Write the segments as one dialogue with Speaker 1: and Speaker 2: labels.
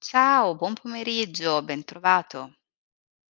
Speaker 1: Ciao, buon pomeriggio, bentrovato.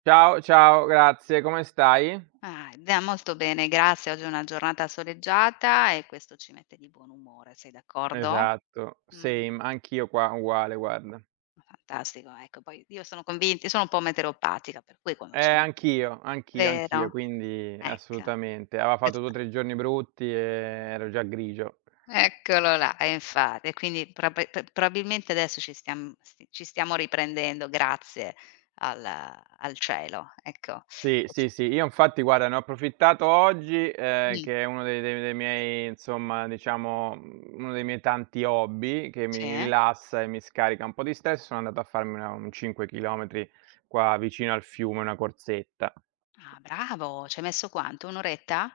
Speaker 2: Ciao, ciao, grazie, come stai?
Speaker 1: Ah, da molto bene, grazie. Oggi è una giornata soleggiata e questo ci mette di buon umore, sei d'accordo?
Speaker 2: Esatto,
Speaker 1: Mh,
Speaker 2: same, anch'io qua, uguale guarda.
Speaker 1: fantastico, ecco. Poi io sono un po' meteoropatica, per cui quando c'è un,
Speaker 2: Anch'io,
Speaker 1: vero?
Speaker 2: quindi
Speaker 1: Ecco,
Speaker 2: assolutamente. Aveva fatto 2 o
Speaker 1: questa
Speaker 2: 3 giorni brutti e ero già grigio.
Speaker 1: eccolo là, e infatti. E quindi probabilmente adesso ci stiamo riprendendo grazie al cielo, ecco.
Speaker 2: Sì, sì, sì, io infatti guarda ne ho approfittato oggi,
Speaker 1: Mh,
Speaker 2: che è uno dei miei insomma diciamo, mhmm, uno dei miei tanti hobby che
Speaker 1: sì?
Speaker 2: mi
Speaker 1: Eh?
Speaker 2: rilassa e mi scarica un po' di stress, sono andato a farmi una un 5 chilometri qua vicino al fiume, una corsetta.
Speaker 1: Ah, bravo, ci hai messo quanto? 1 oretta?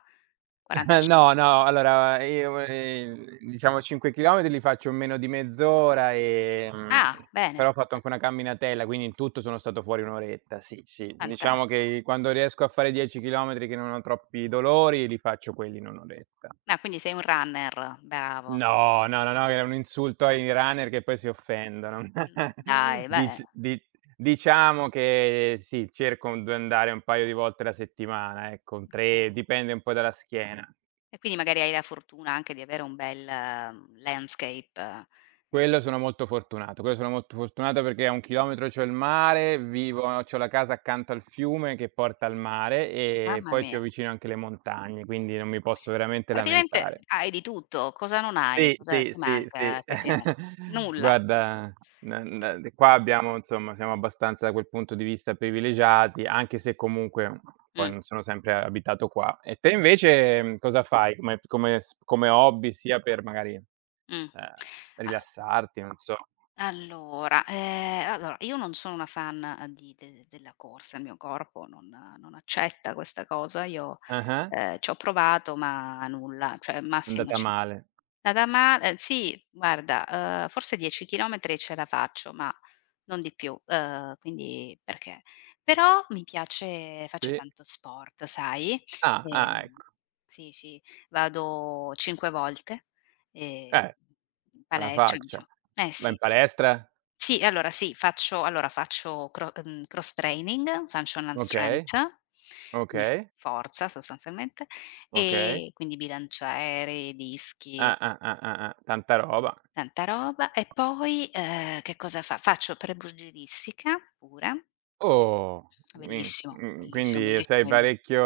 Speaker 1: 45?
Speaker 2: No, no, allora io, diciamo 5 chilometri li faccio in meno di mezz'ora,
Speaker 1: Ah, bene,
Speaker 2: però ho fatto anche una camminatella, quindi in tutto sono stato fuori 1 oretta, sì, sì.
Speaker 1: fantas
Speaker 2: Diciamo che quando riesco a fare 10 chilometri che non ho troppi dolori, li faccio quelli in 1 oretta.
Speaker 1: ah, quindi sei un runner, bravo.
Speaker 2: No, no, no, no, era un insulto ai runner che poi si offendono.
Speaker 1: No, dai, beh,
Speaker 2: Dic di diciamo che sì, cerco d andare un paio di volte la settimana, ecco,
Speaker 1: okay.
Speaker 2: 3, dipende un po' dalla schiena.
Speaker 1: E quindi magari hai la fortuna anche di avere un bel landscape. ehm
Speaker 2: Quello sono molto fortunato, quello sono molto fortunato perché a 1 chilometro c'ho il mare, vivo c'ho la casa accanto al fiume che porta al mare e
Speaker 1: Mamma
Speaker 2: poi ci ho
Speaker 1: mia.
Speaker 2: vicino anche le montagne, quindi non mi posso veramente
Speaker 1: Praticamente
Speaker 2: lamentare.
Speaker 1: hai di tutto, cosa non hai?
Speaker 2: Sì,
Speaker 1: Cosa
Speaker 2: sì,
Speaker 1: ti
Speaker 2: sì,
Speaker 1: manca
Speaker 2: sì.
Speaker 1: effettivame nulla. Mh.
Speaker 2: Guarda, n n qua abbiamo insomma siamo abbastanza da quel punto di vista privilegiati, anche se comunque poi
Speaker 1: Mh,
Speaker 2: non sono sempre abitato qua. E te invece, mhmm, cosa fai come hobby sia per magari,
Speaker 1: mh.
Speaker 2: ehm,
Speaker 1: Al
Speaker 2: rilassarti, non so?
Speaker 1: allora io non sono una fan, di de della corsa, il mio corpo non accetta questa cosa. Io,
Speaker 2: Ah-ah,
Speaker 1: ehm, c'ho provato ma nulla, cioè
Speaker 2: è
Speaker 1: massimo
Speaker 2: andata
Speaker 1: ci
Speaker 2: male.
Speaker 1: nada ma sì, guarda, forse 10 chilometri ce la faccio, ma non di più, quindi perché però mi piace, faccio
Speaker 2: Sì.
Speaker 1: tanto sport, sai,
Speaker 2: Ah, ah,
Speaker 1: ehm
Speaker 2: ecco.
Speaker 1: sì, sì, vado 5 volte, ehm,
Speaker 2: Eh,
Speaker 1: in
Speaker 2: alla
Speaker 1: palestra, inso
Speaker 2: faccia.
Speaker 1: eh
Speaker 2: Vai
Speaker 1: sì,
Speaker 2: in
Speaker 1: sì.
Speaker 2: palestra?
Speaker 1: Sì, allora sì, faccio allora faccio cro mhmm, cross training, functional
Speaker 2: Okay,
Speaker 1: strength, quindi
Speaker 2: okay,
Speaker 1: forza sostanzialmente,
Speaker 2: okay.
Speaker 1: e quindi bilanciere, dischi,
Speaker 2: Ah,
Speaker 1: ques
Speaker 2: ah, ah, ah, ah, tanta roba.
Speaker 1: tanta roba. E poi, che cosa fa faccio pre-pugilistica pure,
Speaker 2: Oh,
Speaker 1: bellissimo, bellissimo,
Speaker 2: quindi
Speaker 1: bellissimo,
Speaker 2: sei
Speaker 1: belliss
Speaker 2: parecchio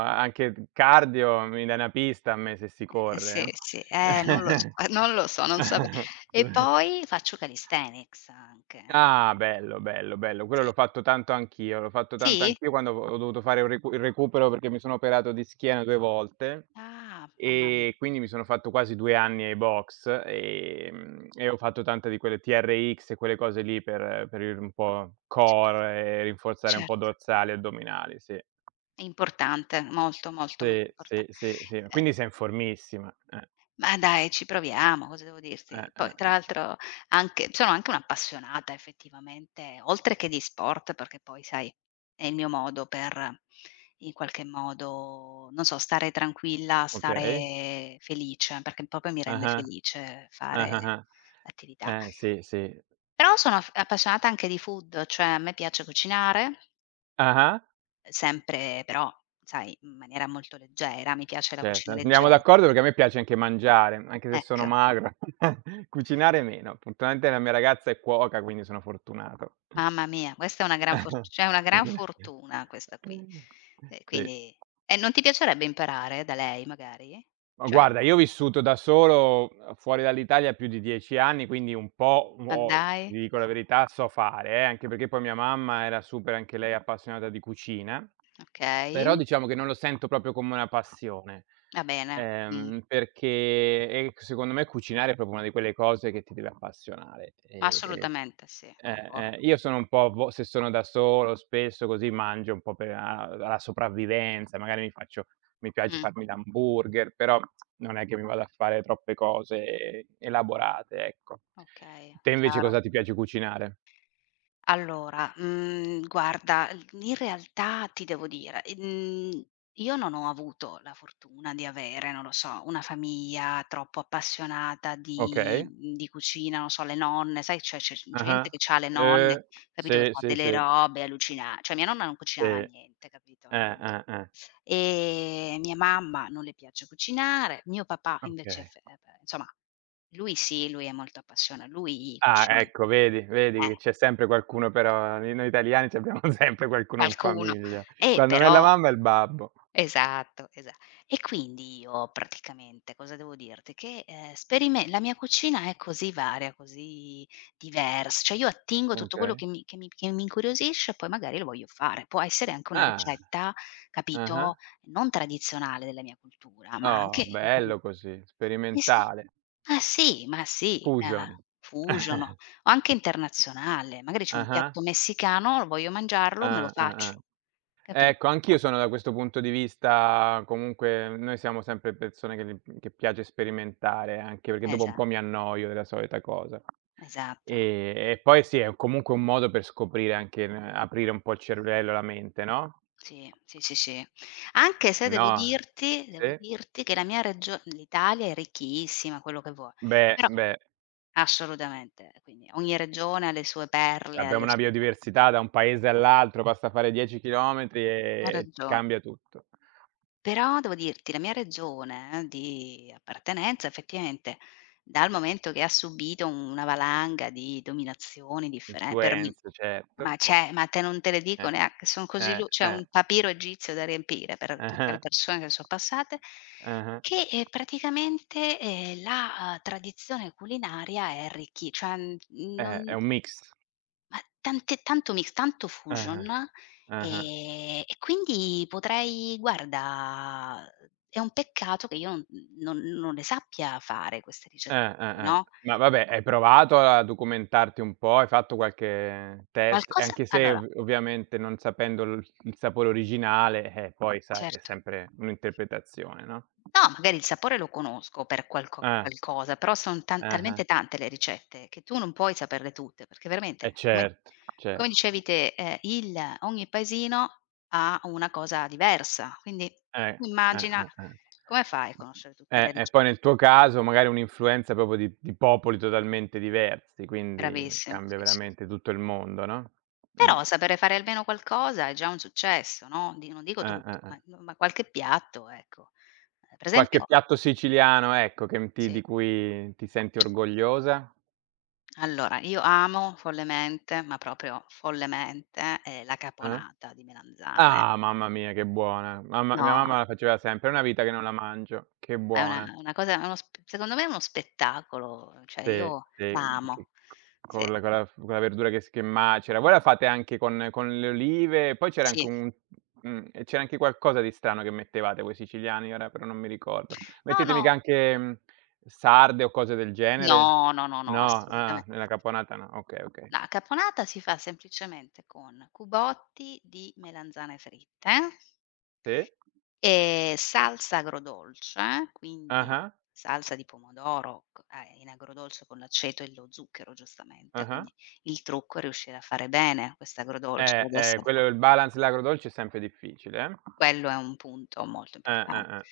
Speaker 2: anche d cardio, mi dai una pista a me se si
Speaker 1: eh sì,
Speaker 2: corre,
Speaker 1: sì, non lo so, non lo so, non sape
Speaker 2: eh?
Speaker 1: e poi faccio calisthenics anche, ecco,
Speaker 2: Ah, bello, bello, bello. Quello
Speaker 1: sì.
Speaker 2: l'ho fatto tanto anch'io, l'ho fatto tanto
Speaker 1: Sì?
Speaker 2: anch'io quando ho dovuto fare un recu il recupero perché mi sono operato di schiena 2 volte,
Speaker 1: Ah, mamma mia,
Speaker 2: e quindi mi sono fatto quasi 2 anni ai box, e ho fatto tante di quelle TRX e quelle cose lì per il un po'
Speaker 1: certo,
Speaker 2: core e rinforzare un po'
Speaker 1: certo.
Speaker 2: dorsali e addominali, sì.
Speaker 1: È importante, molto, molto, molto
Speaker 2: Sì,
Speaker 1: importa
Speaker 2: sì, sì, sì.
Speaker 1: ehm,
Speaker 2: Quindi sei in formissima.
Speaker 1: ma dai ci proviamo, cosa devo dirti. Poi tra
Speaker 2: Eh.
Speaker 1: l'altro anche sono anche un'appassionata effettivamente, oltre che di sport, perché poi sai, è il mio modo per, in qualche modo, non so, stare tranquilla,
Speaker 2: Okay.
Speaker 1: stare felice, perché proprio mi rende
Speaker 2: Ah-ah.
Speaker 1: felice fare
Speaker 2: Ah-ah-ah.
Speaker 1: attività.
Speaker 2: Sì, sì.
Speaker 1: Però sono f appassionata anche di food, cioè a me piace cucinare,
Speaker 2: Ah-ah.
Speaker 1: sempre però, sai, in maniera molto leggera, mi piace la
Speaker 2: Certo,
Speaker 1: cucina legge
Speaker 2: andiamo d'accordo perché a me piace anche mangiare, anche se
Speaker 1: Ecco,
Speaker 2: sono magro. Cucinare meno. Fortunatamente la mia ragazza è cuoca, quindi sono fortunato.
Speaker 1: mamma mia, questa è una gran for cioè una gran fortuna, questa qui. E
Speaker 2: Sì.
Speaker 1: quindi e non ti piacerebbe imparare da lei magari?
Speaker 2: Ma
Speaker 1: Cioè,
Speaker 2: guarda, io ho vissuto da solo, fuori dall'Italia più di 10 anni, quindi un po'
Speaker 1: ma
Speaker 2: ho
Speaker 1: dai,
Speaker 2: ti dico la verità, so fare anche perché poi mia mamma era super anche lei appassionata di cucina. Però
Speaker 1: okay,
Speaker 2: diciamo che non lo sento proprio come una passione,
Speaker 1: va bene,
Speaker 2: perché, secondo me cucinare è proprio una di quelle cose che ti deve appassionare. E
Speaker 1: assolutamente sì, concordo.
Speaker 2: io sono un po' a vo se sono da solo spesso così mangio un po' per a alla sopravvivenza, magari mi faccio mi piace
Speaker 1: Mh,
Speaker 2: farmi l'hamburger, però non è che mi vado a fare troppe cose elaborate, ecco.
Speaker 1: okay,
Speaker 2: Te invece
Speaker 1: chiaro.
Speaker 2: cosa ti piace cucinare?
Speaker 1: Allora, guarda, l in realtà ti devo dire, io non ho avuto la fortuna di avere, non lo so, una famiglia troppo appassionata di
Speaker 2: Okay.
Speaker 1: di cucina, non so, le nonne, sai, c'è gente
Speaker 2: Ah-ah.
Speaker 1: che c'ha le nonne,
Speaker 2: Uhm,
Speaker 1: capito, che
Speaker 2: sì,
Speaker 1: fa
Speaker 2: sì,
Speaker 1: delle
Speaker 2: sì,
Speaker 1: robe allucina cioè mia nonna non
Speaker 2: sì.
Speaker 1: cucinava niente, capito, non
Speaker 2: Eh.
Speaker 1: mia mamma non le piace cucinare, mio papà invece
Speaker 2: Okay.
Speaker 1: fe insomma, lui sì, lui è molto appassiona lui
Speaker 2: Ah,
Speaker 1: cucina.
Speaker 2: ecco vedi, vedi che
Speaker 1: Eh.
Speaker 2: c'è sempre qualcuno però noi italiani c'abbiamo sempre qualcuno in
Speaker 1: Qualcuno.
Speaker 2: famiglia. Quando non è la
Speaker 1: Però,
Speaker 2: mamma è il babbo.
Speaker 1: esatto, esa e quindi io praticamente, cosa devo dirti, che, sperimen la mia cucina è così varia, così divers cioè io attingo tutto quello
Speaker 2: Okay.
Speaker 1: che mi incuriosisce e poi magari lo voglio fare. Può essere anche una
Speaker 2: Ah,
Speaker 1: ricetta,
Speaker 2: ah-ah.
Speaker 1: capito, non tradizionale della mia cultura, ma anche
Speaker 2: Oh,
Speaker 1: interna
Speaker 2: bello così,
Speaker 1: eh sì,
Speaker 2: sperimentale.
Speaker 1: ma sì, ma sì,
Speaker 2: Fusion.
Speaker 1: fusion o anche internazionale. Magari c'è un
Speaker 2: Ah-ah.
Speaker 1: piatto messicano, voglio mangiarlo, me lo
Speaker 2: Ah, ah, ah.
Speaker 1: faccio, capi
Speaker 2: Ecco, anch'io sono da questo punto di vista comunque noi siamo sempre persone che piace sperimentare, anche perché dopo un
Speaker 1: esa
Speaker 2: po' mi annoio della solita cosa.
Speaker 1: esatto.
Speaker 2: E poi sì, è comunque un modo per scoprire anche n aprire un po' il cervello, la mente, no?
Speaker 1: Sì, sì, sì, sì. Anche se devo
Speaker 2: Sennò
Speaker 1: dirti devo
Speaker 2: sì.
Speaker 1: dirti che la mia regio l'Italia è ricchissima, quello che vuoi,
Speaker 2: Beh,
Speaker 1: però
Speaker 2: beh,
Speaker 1: assolutamente, quindi ogni regione ha le sue perle, ha
Speaker 2: abbiamo
Speaker 1: le
Speaker 2: una
Speaker 1: su
Speaker 2: biodiversità da un paese all'altro, basta fare 10 chilometri
Speaker 1: hai
Speaker 2: e
Speaker 1: ragione.
Speaker 2: cambia tutto.
Speaker 1: Però devo dirti, la mia regione di appartenenza effettivamente, dal momento che ha subito una valanga di dominazioni differen per mi
Speaker 2: Influenze, certo.
Speaker 1: ma c'è ma te non te le dico
Speaker 2: Eh,
Speaker 1: neanche, son così lu c'è
Speaker 2: eh.
Speaker 1: un papiro egizio da riempire per tutte le
Speaker 2: Ah-ah,
Speaker 1: persone che son passate,
Speaker 2: ah-ah.
Speaker 1: che, praticamente, la tradizione culinaria è arricchi cioè, mhmm,
Speaker 2: È
Speaker 1: non
Speaker 2: un mix.
Speaker 1: ma tante tanto mix, tanto fusion,
Speaker 2: Ah-ah. Ah-ah.
Speaker 1: e quindi potrei guarda, è un peccato che io n non non le sappia fare queste ricette
Speaker 2: Ah,
Speaker 1: qui,
Speaker 2: ah, ah.
Speaker 1: no,
Speaker 2: Ma vabbè, hai provato a documentarti un po'? Hai fatto qualche test? E
Speaker 1: qualcosa,
Speaker 2: anche se
Speaker 1: allora,
Speaker 2: ov ovviamente non sapendo il sapore originale, poi sai, è
Speaker 1: certo.
Speaker 2: sempre un'interpretazione, no?
Speaker 1: No, magari il sapore lo conosco per qualco
Speaker 2: Ah.
Speaker 1: qualcosa, però son tan
Speaker 2: Ah-ah.
Speaker 1: talmente tante le ricette che tu non puoi saperle tutte, perché
Speaker 2: Eh
Speaker 1: veramente, come
Speaker 2: certo,
Speaker 1: come
Speaker 2: certo.
Speaker 1: dicevi te, il ogni paesino ha una cosa diversa, quindi
Speaker 2: Eh.
Speaker 1: immagina
Speaker 2: Eh.
Speaker 1: come fai a conoscere tutte le
Speaker 2: E
Speaker 1: rice
Speaker 2: poi nel tuo caso magari un'influenza proprio di popoli totalmente diversi, quindi
Speaker 1: bravissimo,
Speaker 2: cambia
Speaker 1: sì, sì.
Speaker 2: veramente tutto il mondo, no? Mh.
Speaker 1: Però sapere fare almeno qualcosa è già un successo, no, di non dico tutto,
Speaker 2: Eh.
Speaker 1: ma no, ma qualche piatto, ecco. Per
Speaker 2: Qualche
Speaker 1: esempio,
Speaker 2: piatto siciliano, ecco, che m ti
Speaker 1: sì,
Speaker 2: di cui ti senti
Speaker 1: cioè,
Speaker 2: orgogliosa?
Speaker 1: allora io amo follemente, ma proprio follemente, la
Speaker 2: Eh?
Speaker 1: caponata di melanzane.
Speaker 2: Ah, mamma mia che buona. Mamma mia
Speaker 1: No,
Speaker 2: mamma la faceva sempre, è una vita che non la mangio. Che
Speaker 1: è una
Speaker 2: buona.
Speaker 1: è una cosa, è uno sp secondo me è uno spettacolo, cioè
Speaker 2: Sì,
Speaker 1: io
Speaker 2: sì, mhmm,
Speaker 1: la
Speaker 2: che
Speaker 1: amo.
Speaker 2: co
Speaker 1: Sì,
Speaker 2: con la verdura che macera. Voi la fate anche con le olive, poi c'era anche
Speaker 1: sì.
Speaker 2: un mhmm, e c'era anche qualcosa di strano che mettevate voi siciliani, ora però non mi ricordo.
Speaker 1: No,
Speaker 2: Mettete
Speaker 1: no,
Speaker 2: mica anche, mhmm, sarde o cose del genere?
Speaker 1: no, no, no, no,
Speaker 2: No,
Speaker 1: assolutame
Speaker 2: ah, nella caponata no. Okay, okay.
Speaker 1: la caponata si fa semplicemente con cubotti di melanzane fritte
Speaker 2: Sì?
Speaker 1: e salsa agrodolce, quindi
Speaker 2: Ah-ah,
Speaker 1: salsa di pomodoro in agrodolce con l'aceto e lo zucchero, giustamente.
Speaker 2: ah-ah.
Speaker 1: Quindi il trucco è riuscire a fare bene questa agrodolce,
Speaker 2: Quello il balance dell'agrodolce è sempre difficile, eh.
Speaker 1: quello è un punto molto importante.
Speaker 2: Eh.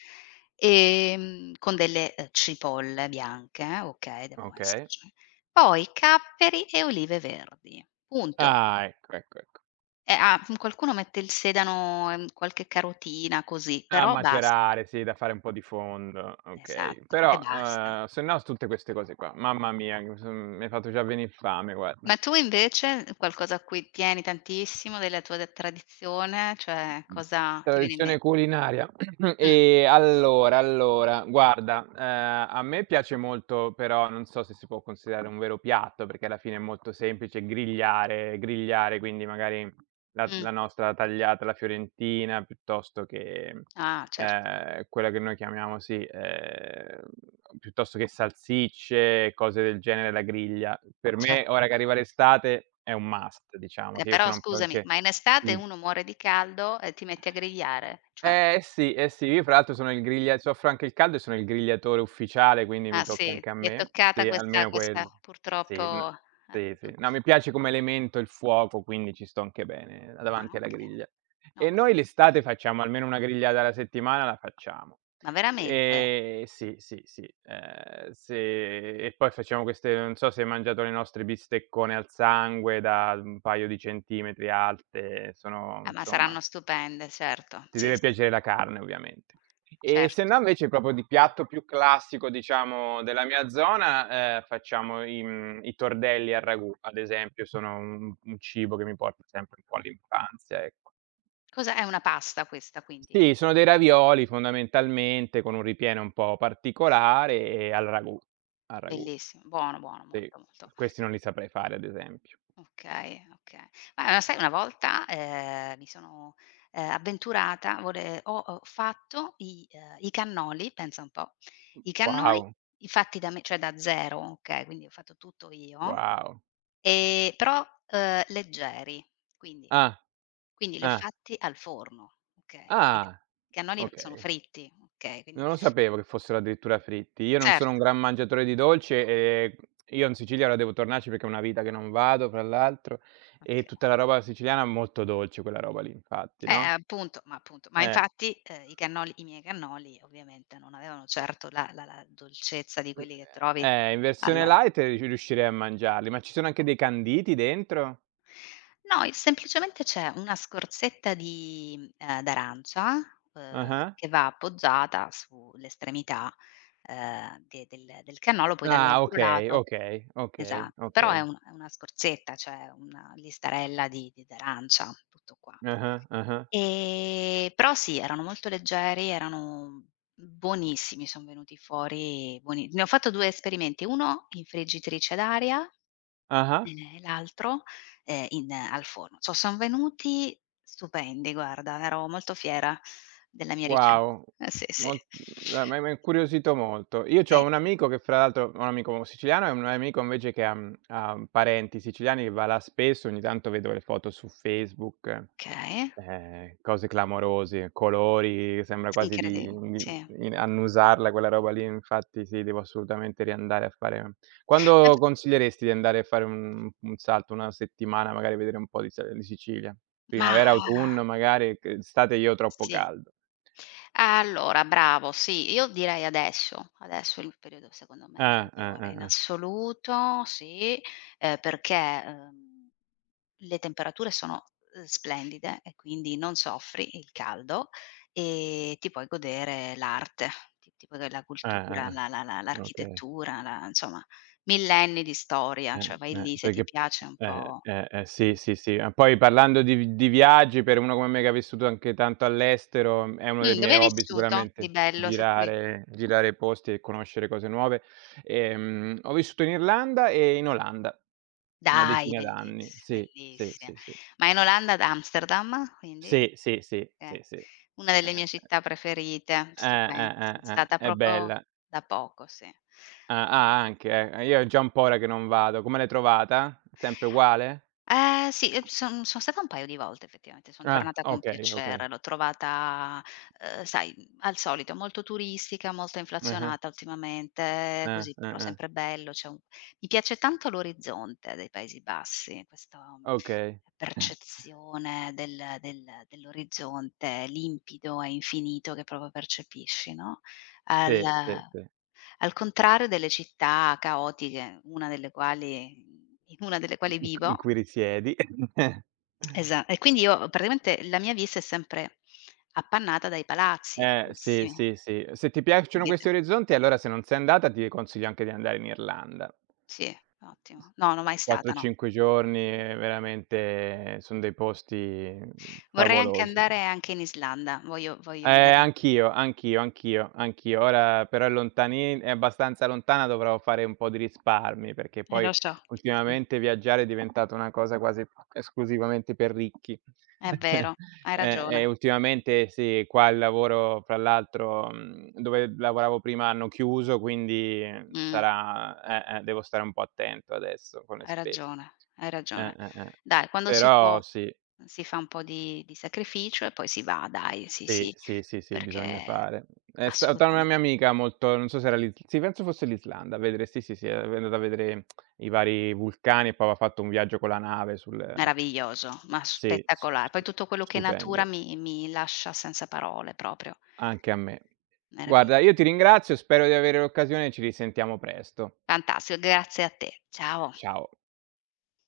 Speaker 1: E, con delle cipolle bianche, ok, devono
Speaker 2: Okay.
Speaker 1: esserci. Poi capperi e olive verdi. Punto.
Speaker 2: Ah, ecco, ecco, ecco.
Speaker 1: Mhmm, qualcuno mette il sedano e, qualche carotina così,
Speaker 2: A
Speaker 1: però bas
Speaker 2: macerare, sì, da fare un po' di fondo, okay.
Speaker 1: esatto, e
Speaker 2: Però,
Speaker 1: basta.
Speaker 2: se no s tutte queste cose qua. Mamma mia, mi hai fatto già venir fame, guarda.
Speaker 1: Ma tu invece, qualcosa a cui tieni tantissimo della tua de tradizione, cioè
Speaker 2: Mh.
Speaker 1: cosa ti viene in me
Speaker 2: Tradizione culinaria.
Speaker 1: mh,
Speaker 2: E allora, allora, guarda, a me piace molto, però non so se si può considerare un vero piatto, perché alla fine è molto semplice grigliare, quindi magari la
Speaker 1: mh,
Speaker 2: la nostra tagliata alla fiorentina, piuttosto che,
Speaker 1: ah certo,
Speaker 2: quella che noi chiamiamo sì, piuttosto che salsicce, cose del genere alla griglia. Per
Speaker 1: cer
Speaker 2: me, ora che arriva l'estate, è un must, diciamo, che io
Speaker 1: però
Speaker 2: sono un po'
Speaker 1: scusami,
Speaker 2: anche
Speaker 1: ma in estate
Speaker 2: il
Speaker 1: uno muore di caldo e ti metti a grigliare? Cioè,
Speaker 2: sì, eh sì, io fra l'altro sono il griglia soffro anche il caldo e sono il grigliatore ufficiale, quindi mi
Speaker 1: ah
Speaker 2: tocca
Speaker 1: sì,
Speaker 2: anche a
Speaker 1: ti è
Speaker 2: me.
Speaker 1: toccata
Speaker 2: Sì,
Speaker 1: questa
Speaker 2: almeno
Speaker 1: questa
Speaker 2: quello.
Speaker 1: purtroppo
Speaker 2: Sì, sì,
Speaker 1: attitu
Speaker 2: sì. No, mi piace come elemento il fuoco, quindi ci sto anche bene
Speaker 1: ah
Speaker 2: davanti alla
Speaker 1: okay,
Speaker 2: griglia. E noi
Speaker 1: ottimo.
Speaker 2: l'estate facciamo almeno una grigliata alla settimana la facciamo.
Speaker 1: Ma veramente?
Speaker 2: Sì, sì, sì, se e poi facciamo queste non so se hai mangiato le nostre bisteccone al sangue da un paio di centimetri alte, sono
Speaker 1: Ah, ma
Speaker 2: insomma
Speaker 1: saranno stupende, certo,
Speaker 2: ti
Speaker 1: sì,
Speaker 2: deve
Speaker 1: sì.
Speaker 2: piacere la carne ovviamente. E se
Speaker 1: Certo.
Speaker 2: no invece proprio di piatto più classico diciamo della mia zona, facciamo i tordelli al ragù, ad esempio, sono un cibo che mi porta sempre un po' all'infanzia, ecco.
Speaker 1: Cos'è? È una pasta questa, quindi?
Speaker 2: Sì, sono dei ravioli fondamentalmente con un ripieno un po' particolare e al ragù, al ragù.
Speaker 1: Bellissimo, buono, buono,
Speaker 2: Sì,
Speaker 1: molto, molto.
Speaker 2: questi non li saprei fare ad esempio.
Speaker 1: Okay, okay. Ma lo sai, una volta, mi sono, avventurata, vole ho fatto i cannoli, pensa un po', i cannoli
Speaker 2: Wow,
Speaker 1: fatti da me, cioè da 0, okay, quindi ho fatto tutto io,
Speaker 2: wow.
Speaker 1: però, leggeri, quindi
Speaker 2: Ah,
Speaker 1: li ho
Speaker 2: ah,
Speaker 1: fatti al forno, okay, perché i
Speaker 2: ah,
Speaker 1: cannoli sono
Speaker 2: okay.
Speaker 1: fritti, okay, quindi
Speaker 2: Non lo sapevo che fossero addirittura fritti. Io non sono un
Speaker 1: certo,
Speaker 2: gran mangiatore di dolce e io in Sicilia ora devo tornarci perché è una vita che non vado, fra l'altro, e
Speaker 1: oka
Speaker 2: tutta la roba siciliana è molto dolce, quella roba lì infatti, no,
Speaker 1: Appunto, ma appunto, ma
Speaker 2: eh,
Speaker 1: infatti, i miei cannoli ovviamente non avevano certo la la la dolcezza di
Speaker 2: uhm,
Speaker 1: quelli che trovi
Speaker 2: in versione
Speaker 1: al
Speaker 2: light ri riuscirei a mangiarli, ma ci sono anche dei canditi dentro?
Speaker 1: no, i semplicemente c'è una scorzetta di d'arancia,
Speaker 2: Ah-ah.
Speaker 1: che va appoggiata sull'estremità, de del del cannolo, poi
Speaker 2: Ah,
Speaker 1: dall'altro
Speaker 2: okay,
Speaker 1: lato,
Speaker 2: okay,
Speaker 1: esa
Speaker 2: okay,
Speaker 1: però è
Speaker 2: okay.
Speaker 1: un è una scorzetta, cioè una listarella di d'arancia, tutto qua.
Speaker 2: Ah-ah, ah-ah.
Speaker 1: Però sì, erano molto leggeri, erano buonissimi, son venuti fuori buoni, ne ho fatto 2 esperimenti, uno in friggitrice d'aria,
Speaker 2: Ah-ah.
Speaker 1: l'altro, in al forno. Son venuti stupendi, guarda, ero molto fiera della mia ricetta.
Speaker 2: Wow,
Speaker 1: Eh sì, sì.
Speaker 2: mol m'hai incuriosito molto. Io c'ho
Speaker 1: Eh,
Speaker 2: un amico che fra l'altro ho un amico siciliano e un amico invece che ha mhmm, ha parenti siciliani che va là spesso, ogni tanto vedo le foto su Facebook,
Speaker 1: okay.
Speaker 2: cose clamorose, colori, sembra quasi di
Speaker 1: Incredib sì.
Speaker 2: di in annusarla quella roba lì, infatti sì, devo assolutamente riandare a fare
Speaker 1: Ma
Speaker 2: quando consiglieresti di andare a fare un salto, 1 settimana, magari vedere un po' di Sicilia?
Speaker 1: ma
Speaker 2: Primavera,
Speaker 1: ah,
Speaker 2: autunno magari, che estate io ho troppo
Speaker 1: sì.
Speaker 2: caldo.
Speaker 1: Allora, bravo, sì, io direi adesso. Adesso è il periodo secondo me
Speaker 2: Ah, ah,
Speaker 1: migliore
Speaker 2: ah,
Speaker 1: in
Speaker 2: ah,
Speaker 1: assoluto, sì, perché, le temperature sono, splendide e quindi non soffri il caldo e ti puoi godere l'arte, ti puoi godere la cultura,
Speaker 2: ah, ah,
Speaker 1: la
Speaker 2: ah. Okay.
Speaker 1: l'architettura, la insomma, millenni di storia,
Speaker 2: Eh,
Speaker 1: cioè vai lì se ti
Speaker 2: perché
Speaker 1: piace un po'.
Speaker 2: sì,
Speaker 1: Mh.
Speaker 2: sì, sì. Ah, poi parlando di viaggi, per uno come me che ha vissuto anche tanto all'estero, mhmm, è uno dei
Speaker 1: Dove
Speaker 2: miei
Speaker 1: hai
Speaker 2: hobby
Speaker 1: vissuto di
Speaker 2: sicuramente
Speaker 1: bello, se puoi.
Speaker 2: girare posti e conoscere cose nuove. Ho vissuto in Irlanda e in Olanda, una
Speaker 1: Dai,
Speaker 2: decina d'anni. Sì, sì,
Speaker 1: bellissima.
Speaker 2: sì, sì.
Speaker 1: Ma in Olanda, ad Amsterdam, quindi?
Speaker 2: Sì, sì, sì,
Speaker 1: Okay.
Speaker 2: sì, sì.
Speaker 1: Una delle mie città preferite, stupen sono stata
Speaker 2: È
Speaker 1: proprio
Speaker 2: bella.
Speaker 1: da poco, sì.
Speaker 2: Ah, ah, anche, eh. Io è già un po' ora che non vado. Come l'hai trovata? Sempre uguale?
Speaker 1: Eh sì, son stata un paio di volte effettivamente, son
Speaker 2: Ah,
Speaker 1: tornata con
Speaker 2: okay, okay.
Speaker 1: piacere. L'ho trovata, sai, al solito molto turistica, molto
Speaker 2: Ah-ah,
Speaker 1: inflazionata ultimamente,
Speaker 2: ah,
Speaker 1: così, però
Speaker 2: ah-ah,
Speaker 1: sempre bello, c'è un mi piace tanto l'orizzonte dei Paesi Bassi, questo
Speaker 2: okay.
Speaker 1: percezione dell'orizzonte limpido e infinito che proprio percepisci, no, al
Speaker 2: Sì, sì, sì.
Speaker 1: al contrario delle città caotiche, una delle quali in una delle quali
Speaker 2: In
Speaker 1: vivo,
Speaker 2: in cui risiedi.
Speaker 1: esa e quindi io praticamente la mia vista è sempre appannata dai palazzi
Speaker 2: Sì,
Speaker 1: altissimi,
Speaker 2: sì, sì. Se ti piacciono
Speaker 1: capito?
Speaker 2: questi orizzonti, allora se non sei andata ti consiglio anche di andare in Irlanda.
Speaker 1: Sì,
Speaker 2: S
Speaker 1: ottimo. No, non mai stata,
Speaker 2: 4,
Speaker 1: no.
Speaker 2: 5 giorni, veramente son dei posti
Speaker 1: Vorrei anche
Speaker 2: favolosi.
Speaker 1: andare, anche in Islanda, voglio andare.
Speaker 2: Anch'io. Ora però è abbastanza lontana, dovrò fare un po' di risparmi, perché
Speaker 1: Eh, lo
Speaker 2: poi
Speaker 1: so, sì,
Speaker 2: ultimamente viaggiare è diventata una cosa quasi esclusivamente per ricchi.
Speaker 1: è vero, hai
Speaker 2: E
Speaker 1: ragione.
Speaker 2: ultimamente sì, qua il lavoro fra l'altro, mhmm, dove lavoravo prima hanno chiuso, quindi
Speaker 1: Mh.
Speaker 2: sarà devo stare un po' attento adesso con le
Speaker 1: Hai
Speaker 2: spese.
Speaker 1: ragione, hai ragione.
Speaker 2: Eh.
Speaker 1: Dai, quando si può
Speaker 2: Però sì.
Speaker 1: si fa un po' di sacrificio e poi si va, dai, sì,
Speaker 2: Sì,
Speaker 1: sì,
Speaker 2: sì, sì, sì, bisogna
Speaker 1: perché
Speaker 2: fare. È stata una
Speaker 1: assolutamen
Speaker 2: mia amica molto non so se era l'Is sì, penso fosse l'Islanda, a vedere sì, sì, sì, è andata a vedere i vari vulcani e poi aveva fatto un viaggio con la nave sul
Speaker 1: meraviglioso, ma
Speaker 2: sì, s
Speaker 1: spettacolare. Poi
Speaker 2: stu
Speaker 1: tutto quello che è natura
Speaker 2: stupendo.
Speaker 1: mi lascia senza parole proprio.
Speaker 2: Anche a me.
Speaker 1: Meravigl
Speaker 2: Guarda, io ti ringrazio, spero di avere l'occasione e ci risentiamo presto.
Speaker 1: Fantastico, grazie a te. Ciao.
Speaker 2: Ciao.